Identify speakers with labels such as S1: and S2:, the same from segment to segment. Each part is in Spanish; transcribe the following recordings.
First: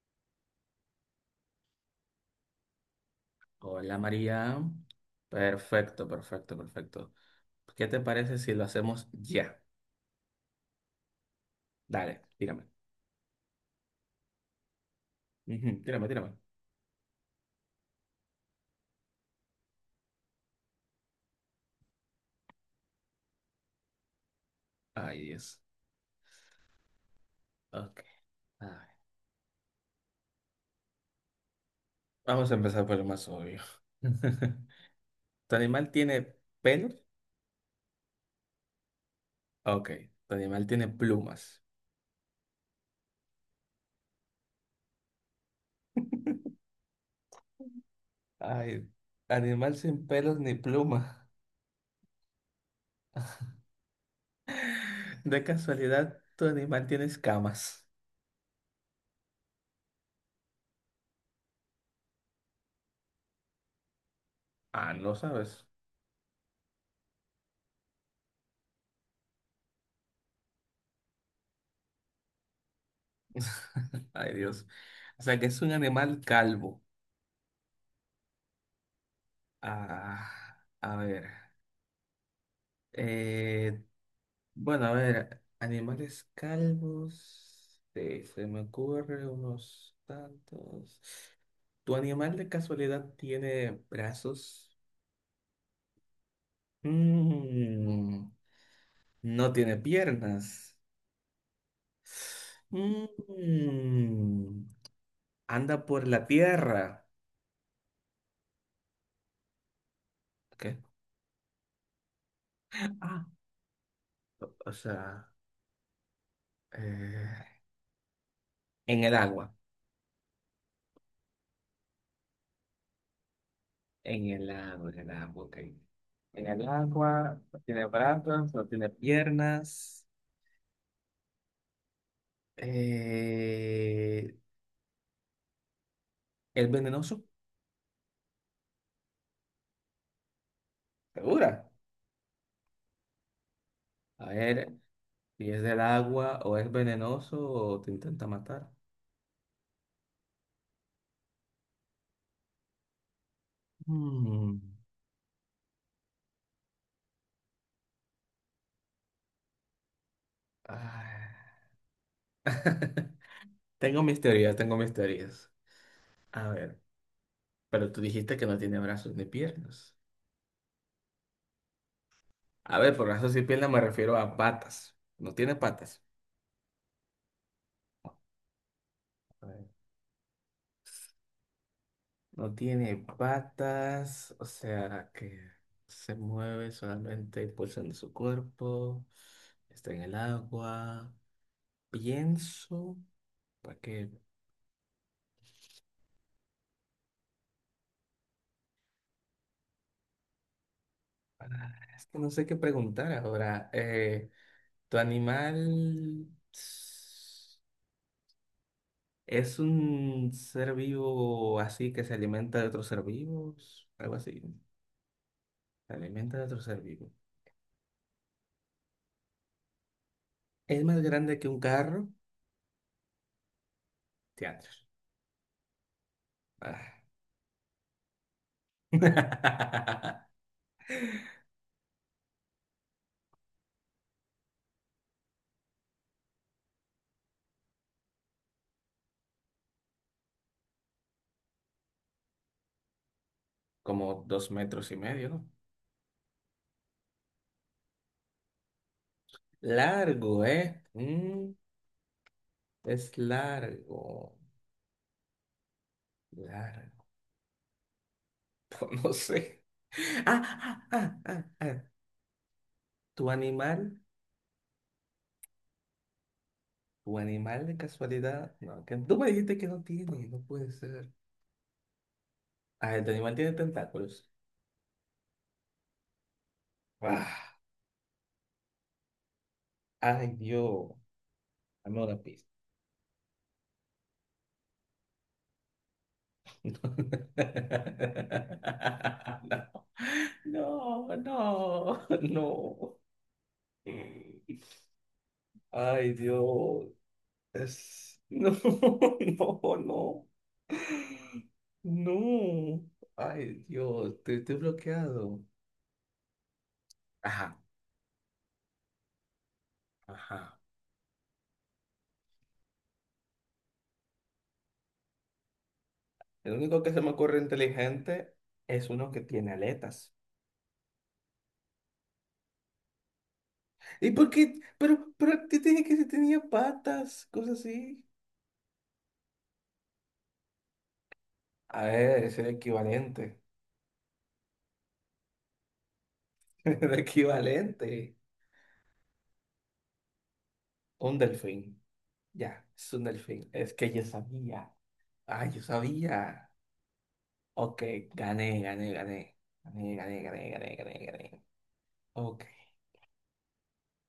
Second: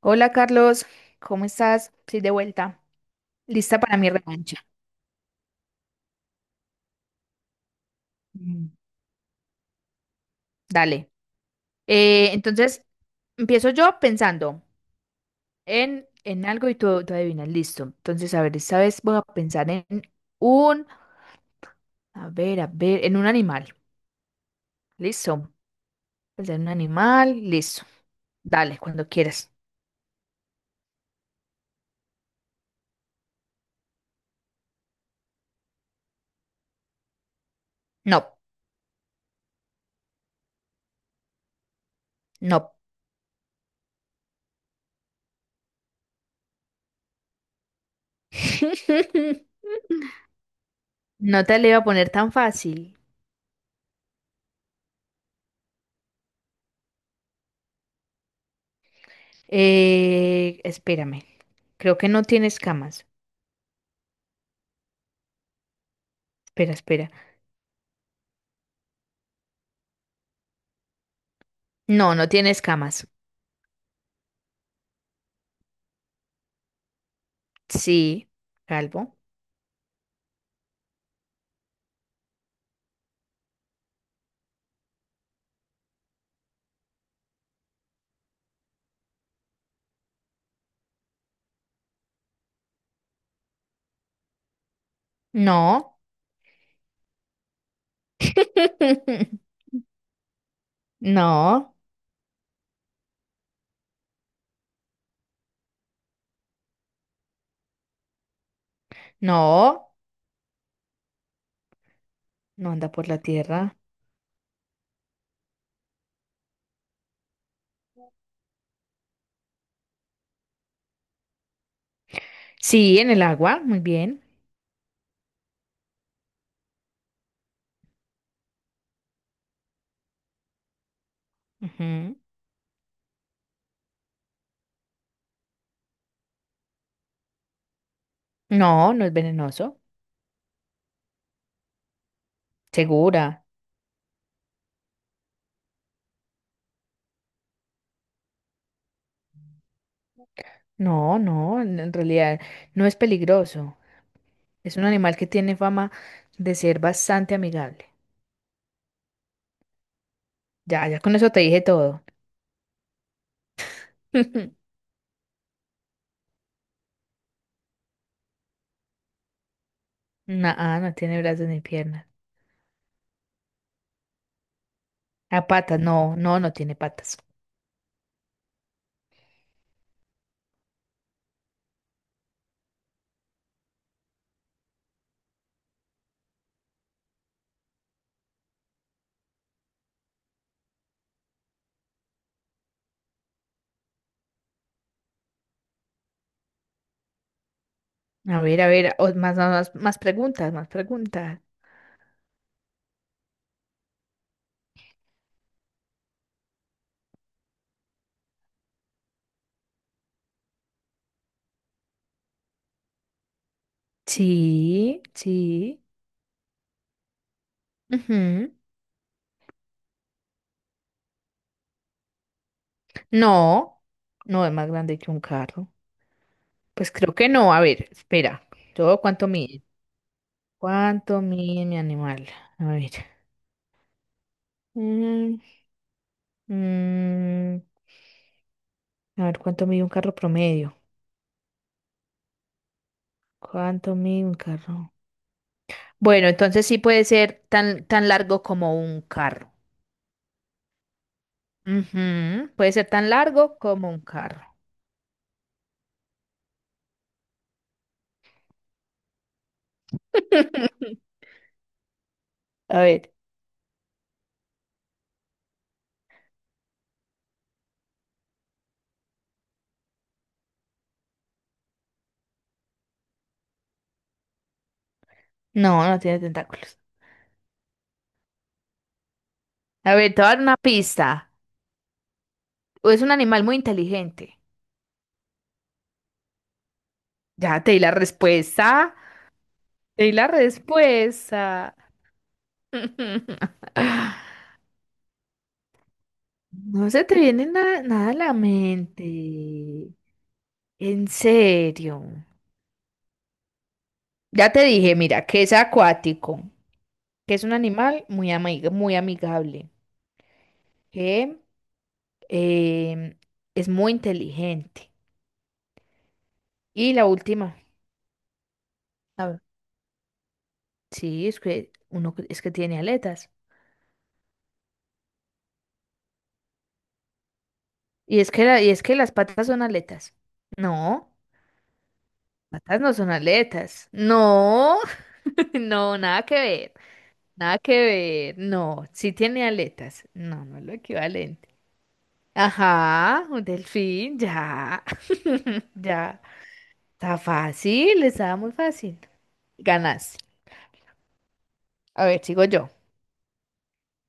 S1: Hola Carlos, ¿cómo estás? Estoy de vuelta, lista
S2: Hola
S1: para mi
S2: María.
S1: revancha.
S2: Perfecto, perfecto, perfecto. ¿Qué te parece si lo
S1: Mm,
S2: hacemos ya?
S1: dale.
S2: Dale,
S1: Eh,
S2: tírame.
S1: entonces, Empiezo yo pensando
S2: Ujú,
S1: en,
S2: tírame, tírame.
S1: en algo y tú adivinas, listo. Entonces, a ver, esta vez voy a pensar en un, a ver, en un animal.
S2: Ay,
S1: Listo.
S2: Dios.
S1: Pensar en un animal, listo.
S2: Ok. A
S1: Dale,
S2: ver,
S1: cuando quieras.
S2: vamos a empezar por lo más obvio. ¿Tu animal tiene pelos?
S1: No,
S2: Ok. ¿Tu animal tiene plumas?
S1: no.
S2: Ay, animal sin pelos ni plumas.
S1: No te le iba a poner tan fácil.
S2: De casualidad, ¿tu animal tiene escamas?
S1: Espérame. Creo que no tiene escamas.
S2: Ah, no sabes.
S1: Espera, espera. No, no tiene escamas.
S2: Ay, Dios. O sea que es un animal calvo.
S1: Sí, calvo.
S2: Ah, a ver. Eh, bueno, a ver, animales calvos. Se me ocurre unos tantos. ¿Tu animal de casualidad tiene brazos?
S1: No.
S2: Mm, no tiene piernas.
S1: No,
S2: Mm, Anda por la tierra.
S1: no,
S2: ¿Qué?
S1: no anda por la
S2: Ah,
S1: tierra.
S2: o sea, eh, en el agua.
S1: Sí, en el agua, muy bien.
S2: En el agua, en el agua, ok. En el agua, no tiene brazos, no tiene piernas.
S1: Ujú.
S2: Eh, ¿Es venenoso?
S1: No, no es venenoso.
S2: ¿Segura?
S1: Segura.
S2: A ver, si es del agua o es venenoso o te intenta matar.
S1: No, no, en realidad no es peligroso.
S2: Mm,
S1: Es un animal que tiene fama de ser bastante amigable. Ya, ya con eso te
S2: ah.
S1: dije todo.
S2: Tengo mis teorías, tengo mis teorías. A ver, pero tú dijiste que no tiene brazos ni piernas.
S1: No, no tiene brazos ni piernas.
S2: A ver, por brazos y piernas me refiero a patas. No
S1: A
S2: tiene
S1: patas,
S2: patas.
S1: no, no, no tiene patas.
S2: A ver. No tiene patas, o sea que se mueve solamente impulsando su cuerpo. Está en el agua. Pienso, para que,
S1: A ver, más, más, más preguntas, más preguntas.
S2: es que no sé qué preguntar ahora. ¿Tu animal s- es un ser vivo así que se alimenta de otros ser vivos? Algo así.
S1: Sí, sí.
S2: Se alimenta de otros ser vivos.
S1: Ujú.
S2: ¿Es más grande que un carro?
S1: No, no es más
S2: Teatro.
S1: grande que un carro. Pues
S2: Ah.
S1: creo que no. A ver, espera. ¿Todo cuánto mide? ¿Cuánto mide mi animal? A ver. Mm, mm, a ver, ¿cuánto mide un carro promedio? ¿Cuánto
S2: Como
S1: mide un
S2: dos metros
S1: carro?
S2: y medio, ¿no?
S1: Bueno, entonces sí puede ser tan, tan largo como un carro.
S2: Largo, ¿eh?
S1: Ujú, puede ser tan
S2: Es
S1: largo como un
S2: largo,
S1: carro.
S2: largo. No sé. Ah, ah, ah, ah, ah.
S1: A ver.
S2: ¿Tu animal? ¿Tu animal de casualidad? No, que tú me dijiste que no tiene, no puede ser. Ah, el animal tiene tentáculos.
S1: No, no tiene tentáculos.
S2: Ah,
S1: A ver, te voy a
S2: ay,
S1: dar una
S2: Dios.
S1: pista.
S2: Dame una pista.
S1: O es un animal muy inteligente. Ya te di la respuesta. Te di la
S2: No,
S1: respuesta.
S2: no, no. No. Ay, Dios.
S1: No se te viene nada a la
S2: No, no,
S1: mente.
S2: no,
S1: En serio.
S2: no. Ay, Dios, estoy,
S1: Ya
S2: estoy
S1: te dije, mira,
S2: bloqueado.
S1: que es acuático, que es un
S2: Ajá,
S1: animal muy amigable,
S2: ajá.
S1: que em, es muy inteligente.
S2: El único que
S1: Y
S2: se
S1: la
S2: me ocurre
S1: última.
S2: inteligente es uno que
S1: A ver,
S2: tiene aletas.
S1: sí, es que es que tiene aletas.
S2: ¿Y por qué? Pero te dije que se tenía patas, cosas así.
S1: Y es que y es que las patas son aletas. No,
S2: A ver, es el
S1: patas no son
S2: equivalente.
S1: aletas. No, no, nada que ver.
S2: El
S1: Nada que
S2: equivalente.
S1: ver. No, sí tiene aletas. No, no es lo
S2: Un
S1: equivalente.
S2: delfín. Ya, es un
S1: Ajá, un
S2: delfín. Es que yo
S1: delfín,
S2: sabía.
S1: ya,
S2: Ay, yo
S1: ya.
S2: sabía.
S1: Está
S2: Ok,
S1: fácil, estaba
S2: gané,
S1: muy
S2: gané,
S1: fácil.
S2: gané. Gané, gané,
S1: Ganas.
S2: gané, gané, gané, gané.
S1: A ver,
S2: Ok.
S1: sigo yo.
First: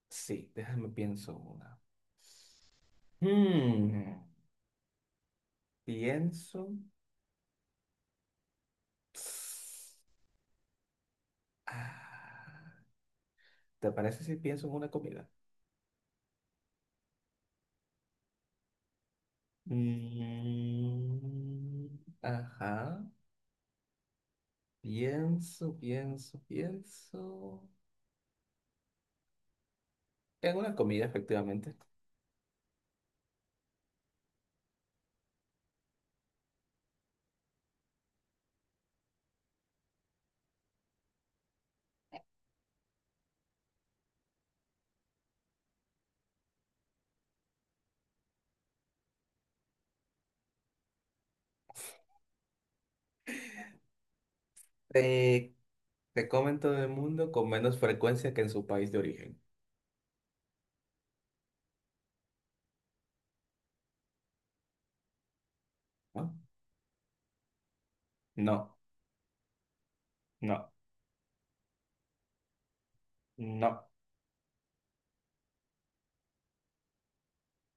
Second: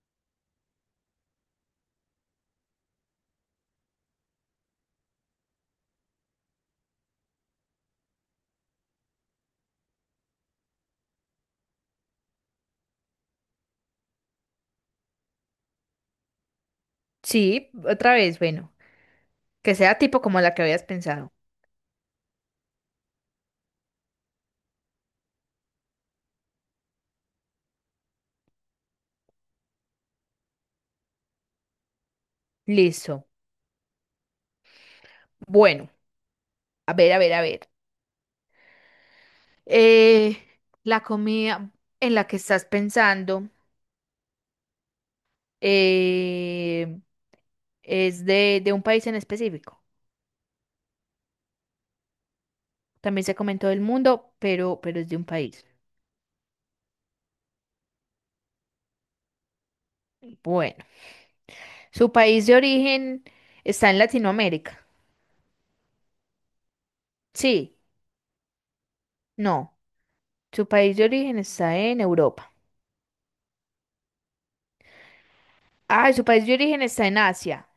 S2: Sí, déjame pienso una. Hmm, Pienso. Ah, ¿te parece si pienso en una comida?
S1: Sí, otra vez, bueno, que sea tipo como la que habías pensado.
S2: Mm, ajá. Pienso, pienso, pienso. En una comida, efectivamente.
S1: Listo. Bueno, a ver, a ver, a ver. Eh, la comida en la que estás pensando, eh, es de un país en específico. También se comentó del mundo, pero es de un
S2: Te,
S1: país.
S2: te comen todo el mundo con menos frecuencia que en su país de origen.
S1: Bueno, su país de origen está en Latinoamérica.
S2: ¿No?
S1: Sí,
S2: No,
S1: no. Su
S2: no,
S1: país de origen está en Europa.
S2: no.
S1: Ah, su país de origen está en Asia.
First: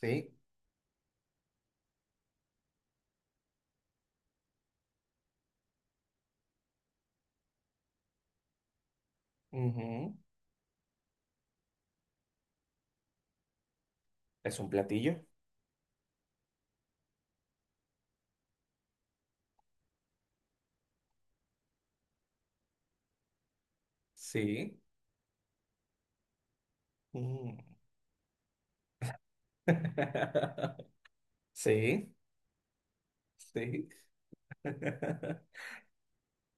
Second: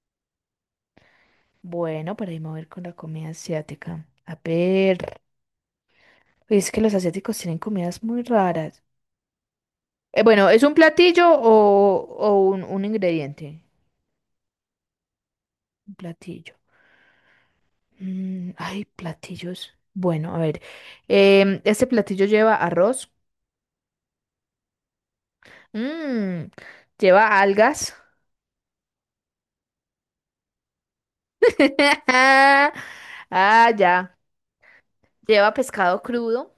S2: Sí.
S1: Bueno, para ahí me voy a ir con la comida asiática. A ver. Uy, es que los asiáticos tienen comidas muy raras.
S2: Ujú.
S1: Bueno, ¿es un platillo o, un ingrediente?
S2: ¿Es un platillo?
S1: Un platillo. Mm, ay, platillos. Bueno, a ver. Este platillo lleva arroz.
S2: Sí.
S1: Mm, lleva
S2: Mm.
S1: algas.
S2: Sí,
S1: Ah,
S2: sí.
S1: ya. Lleva pescado crudo.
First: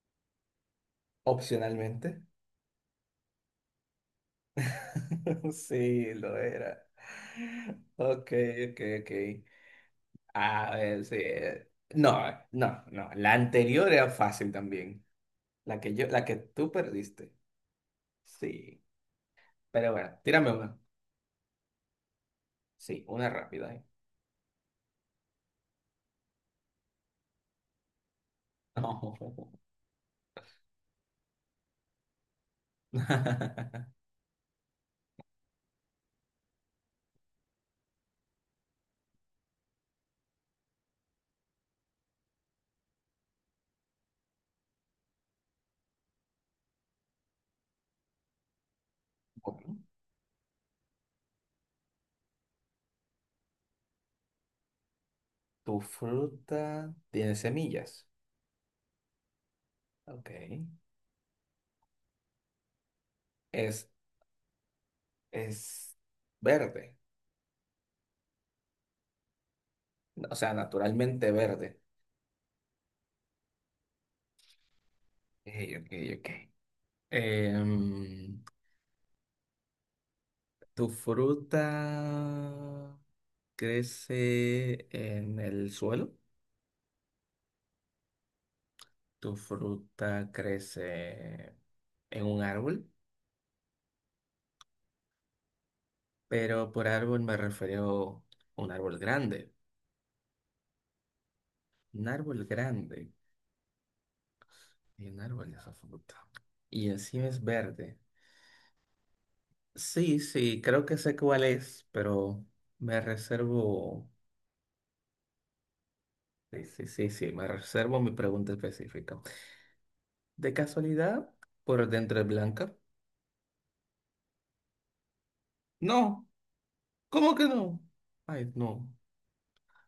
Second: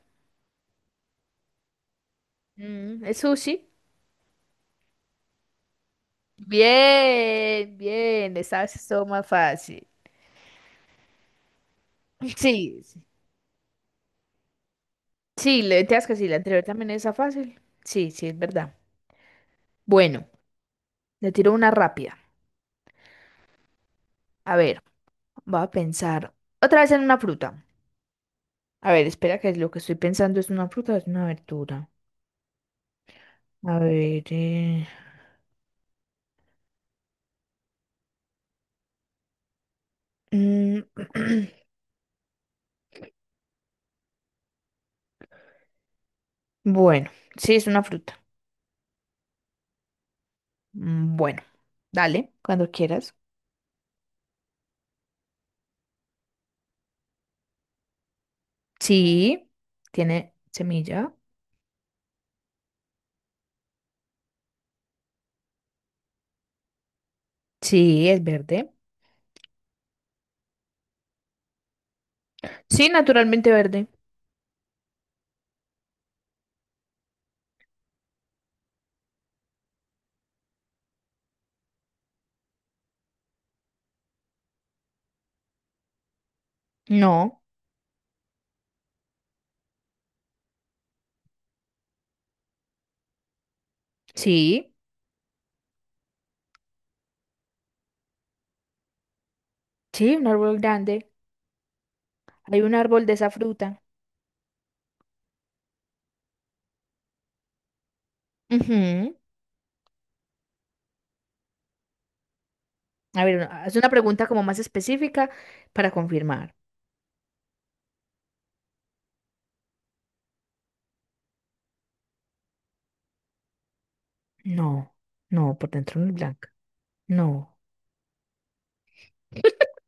S2: Opcionalmente.
S1: Mm, es sushi.
S2: Sí, lo era.
S1: Bien,
S2: Ok,
S1: bien. Esta
S2: ok,
S1: vez todo
S2: ok.
S1: más fácil.
S2: A ver, sí. No,
S1: Sí,
S2: no,
S1: sí.
S2: no. La anterior era fácil también.
S1: Sí,
S2: La
S1: le te
S2: que
S1: das
S2: yo,
S1: que
S2: la
S1: sí,
S2: que
S1: la anterior
S2: tú
S1: también es
S2: perdiste.
S1: fácil. Sí, sí, es verdad.
S2: Sí. Pero bueno,
S1: Bueno,
S2: tírame una.
S1: le tiro una rápida.
S2: Sí, una rápida. ¿Eh?
S1: A ver, voy a pensar otra vez en una fruta. A ver,
S2: No.
S1: espera que lo que estoy pensando es una fruta o es una verdura. A ver. Mm, Bueno, sí, es una fruta.
S2: Bueno,
S1: Mm, bueno, dale, cuando quieras.
S2: tu fruta tiene semillas.
S1: Sí,
S2: Ok.
S1: tiene semilla.
S2: Es, es verde.
S1: Sí, es verde.
S2: O sea, naturalmente verde.
S1: Sí, naturalmente verde.
S2: Ok, ok, ok. Em, ¿Tu fruta crece en el suelo?
S1: No.
S2: ¿Tu fruta crece en un árbol?
S1: Sí,
S2: Pero por árbol me refiero a un árbol grande.
S1: sí, un árbol grande.
S2: Un árbol
S1: Hay un árbol
S2: grande.
S1: de esa fruta.
S2: Y un árbol de esa fruta. Y encima es verde.
S1: Ujú.
S2: Sí, sí, creo que sé cuál es, pero me
S1: A ver, haz una
S2: reservo.
S1: pregunta como más específica para confirmar.
S2: Sí, sí, sí, sí, me reservo mi pregunta específica. ¿De casualidad? ¿Por dentro es blanca?
S1: No, no, por dentro no es
S2: No,
S1: blanca.
S2: ¿cómo que
S1: No.
S2: no? Ay, no,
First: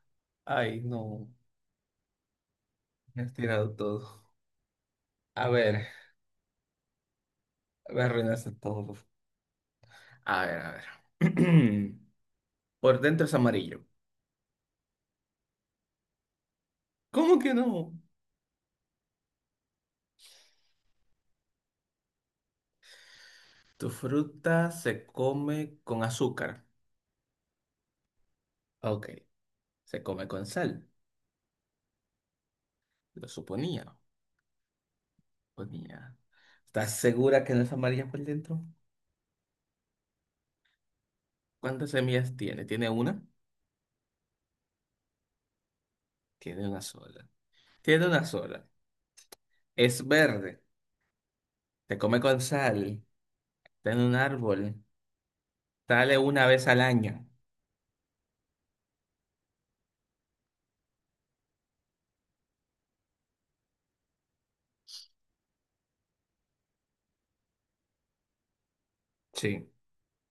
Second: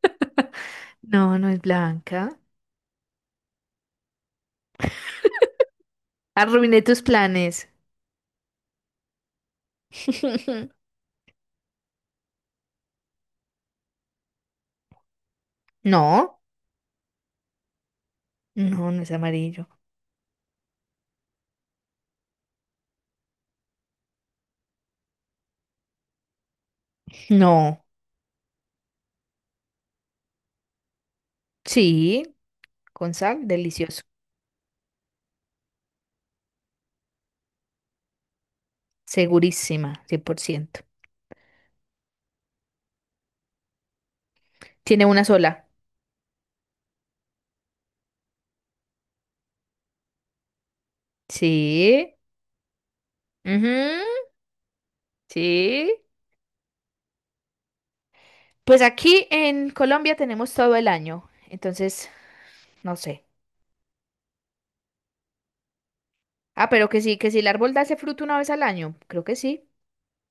S2: ay, no,
S1: No, no es blanca.
S2: me has tirado todo. A ver,
S1: Arruiné tus planes.
S2: me arruinaste todo. A ver, a ver. Por dentro es amarillo.
S1: No,
S2: ¿Cómo que no?
S1: no, no es amarillo.
S2: Tu fruta se come con azúcar.
S1: No,
S2: Ok, se come con sal.
S1: sí, con
S2: Lo
S1: sal,
S2: suponía,
S1: delicioso.
S2: suponía. ¿Estás segura que no es amarilla por dentro?
S1: Segurísima, 100%.
S2: ¿Cuántas semillas tiene? ¿Tiene una?
S1: Tiene una sola.
S2: Tiene una sola. Tiene una sola. Es verde. Se
S1: Sí,
S2: come con sal, está en un
S1: ujú,
S2: árbol,
S1: sí.
S2: sale una vez al año.
S1: Pues aquí en Colombia tenemos todo el año, entonces, no sé. Ah, pero que sí, que si el árbol da ese fruto una vez al año. Creo que
S2: Sí,
S1: sí,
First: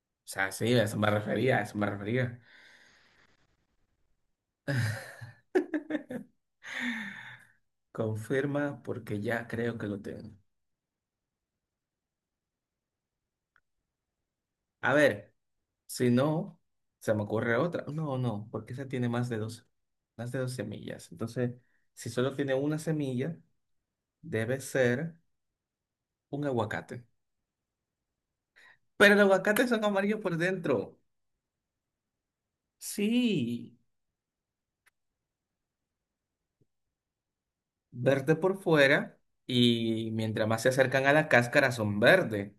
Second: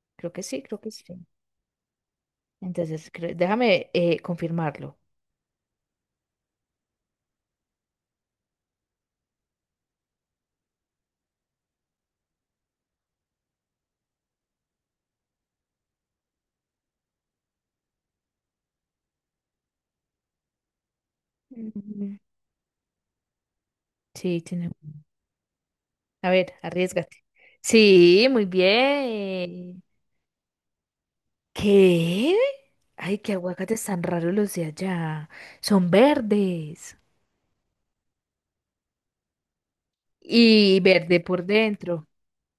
S2: o
S1: creo que
S2: sea,
S1: sí,
S2: sí,
S1: creo
S2: a
S1: que
S2: eso
S1: sí.
S2: me refería, a eso me refería.
S1: Entonces, déjame confirmarlo.
S2: Confirma porque ya creo que lo tengo. A ver, si no, se me ocurre otra. No, no, porque esa tiene más de dos semillas. Entonces, si
S1: Mm,
S2: solo tiene una semilla,
S1: sí,
S2: debe
S1: tiene.
S2: ser
S1: A
S2: un
S1: ver,
S2: aguacate.
S1: arriesgate. Sí, muy
S2: Pero los aguacates son
S1: bien.
S2: amarillos por dentro.
S1: ¿Qué? Ay, qué
S2: Sí,
S1: aguacates tan raros los de allá. Son verdes.
S2: verde por fuera y mientras más se
S1: Y
S2: acercan a
S1: verde
S2: la
S1: por
S2: cáscara son
S1: dentro.
S2: verdes.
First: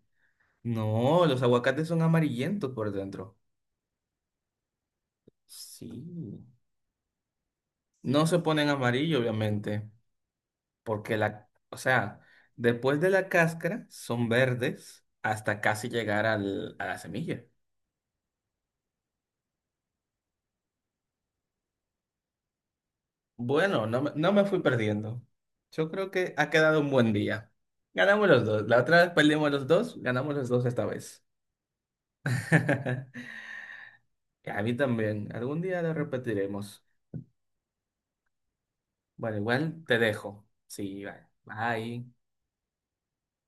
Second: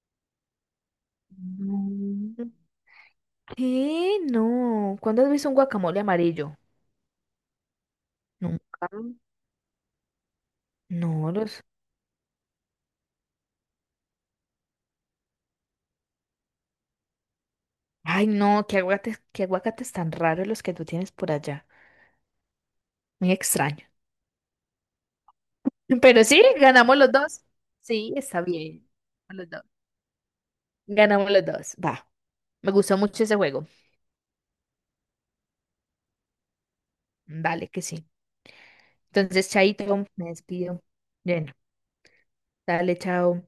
S2: No, los aguacates son
S1: Mm.
S2: amarillentos por dentro.
S1: ¿Qué? No. ¿Cuándo has visto un guacamole
S2: Sí.
S1: amarillo?
S2: No se ponen
S1: Nunca.
S2: amarillo, obviamente, porque
S1: No,
S2: la,
S1: los.
S2: o sea, después de la cáscara son verdes hasta casi llegar a la semilla.
S1: Ay, no, qué aguacates tan raros los que tú tienes por allá. Muy
S2: Bueno,
S1: extraño.
S2: no, no me fui perdiendo. Yo creo
S1: Pero
S2: que
S1: sí,
S2: ha quedado un
S1: ganamos los
S2: buen
S1: dos.
S2: día.
S1: Sí,
S2: Ganamos
S1: está
S2: los dos. La
S1: bien.
S2: otra vez
S1: Los
S2: perdimos
S1: dos.
S2: los dos, ganamos los dos esta vez.
S1: Ganamos los dos. Va. Me gustó mucho ese juego.
S2: Y a mí también. Algún día lo repetiremos.
S1: Vale, que sí.
S2: Bueno,
S1: Entonces,
S2: igual te
S1: chaito, me
S2: dejo.
S1: despido.
S2: Sí, bye.
S1: Bueno,
S2: Bye.
S1: dale, chao.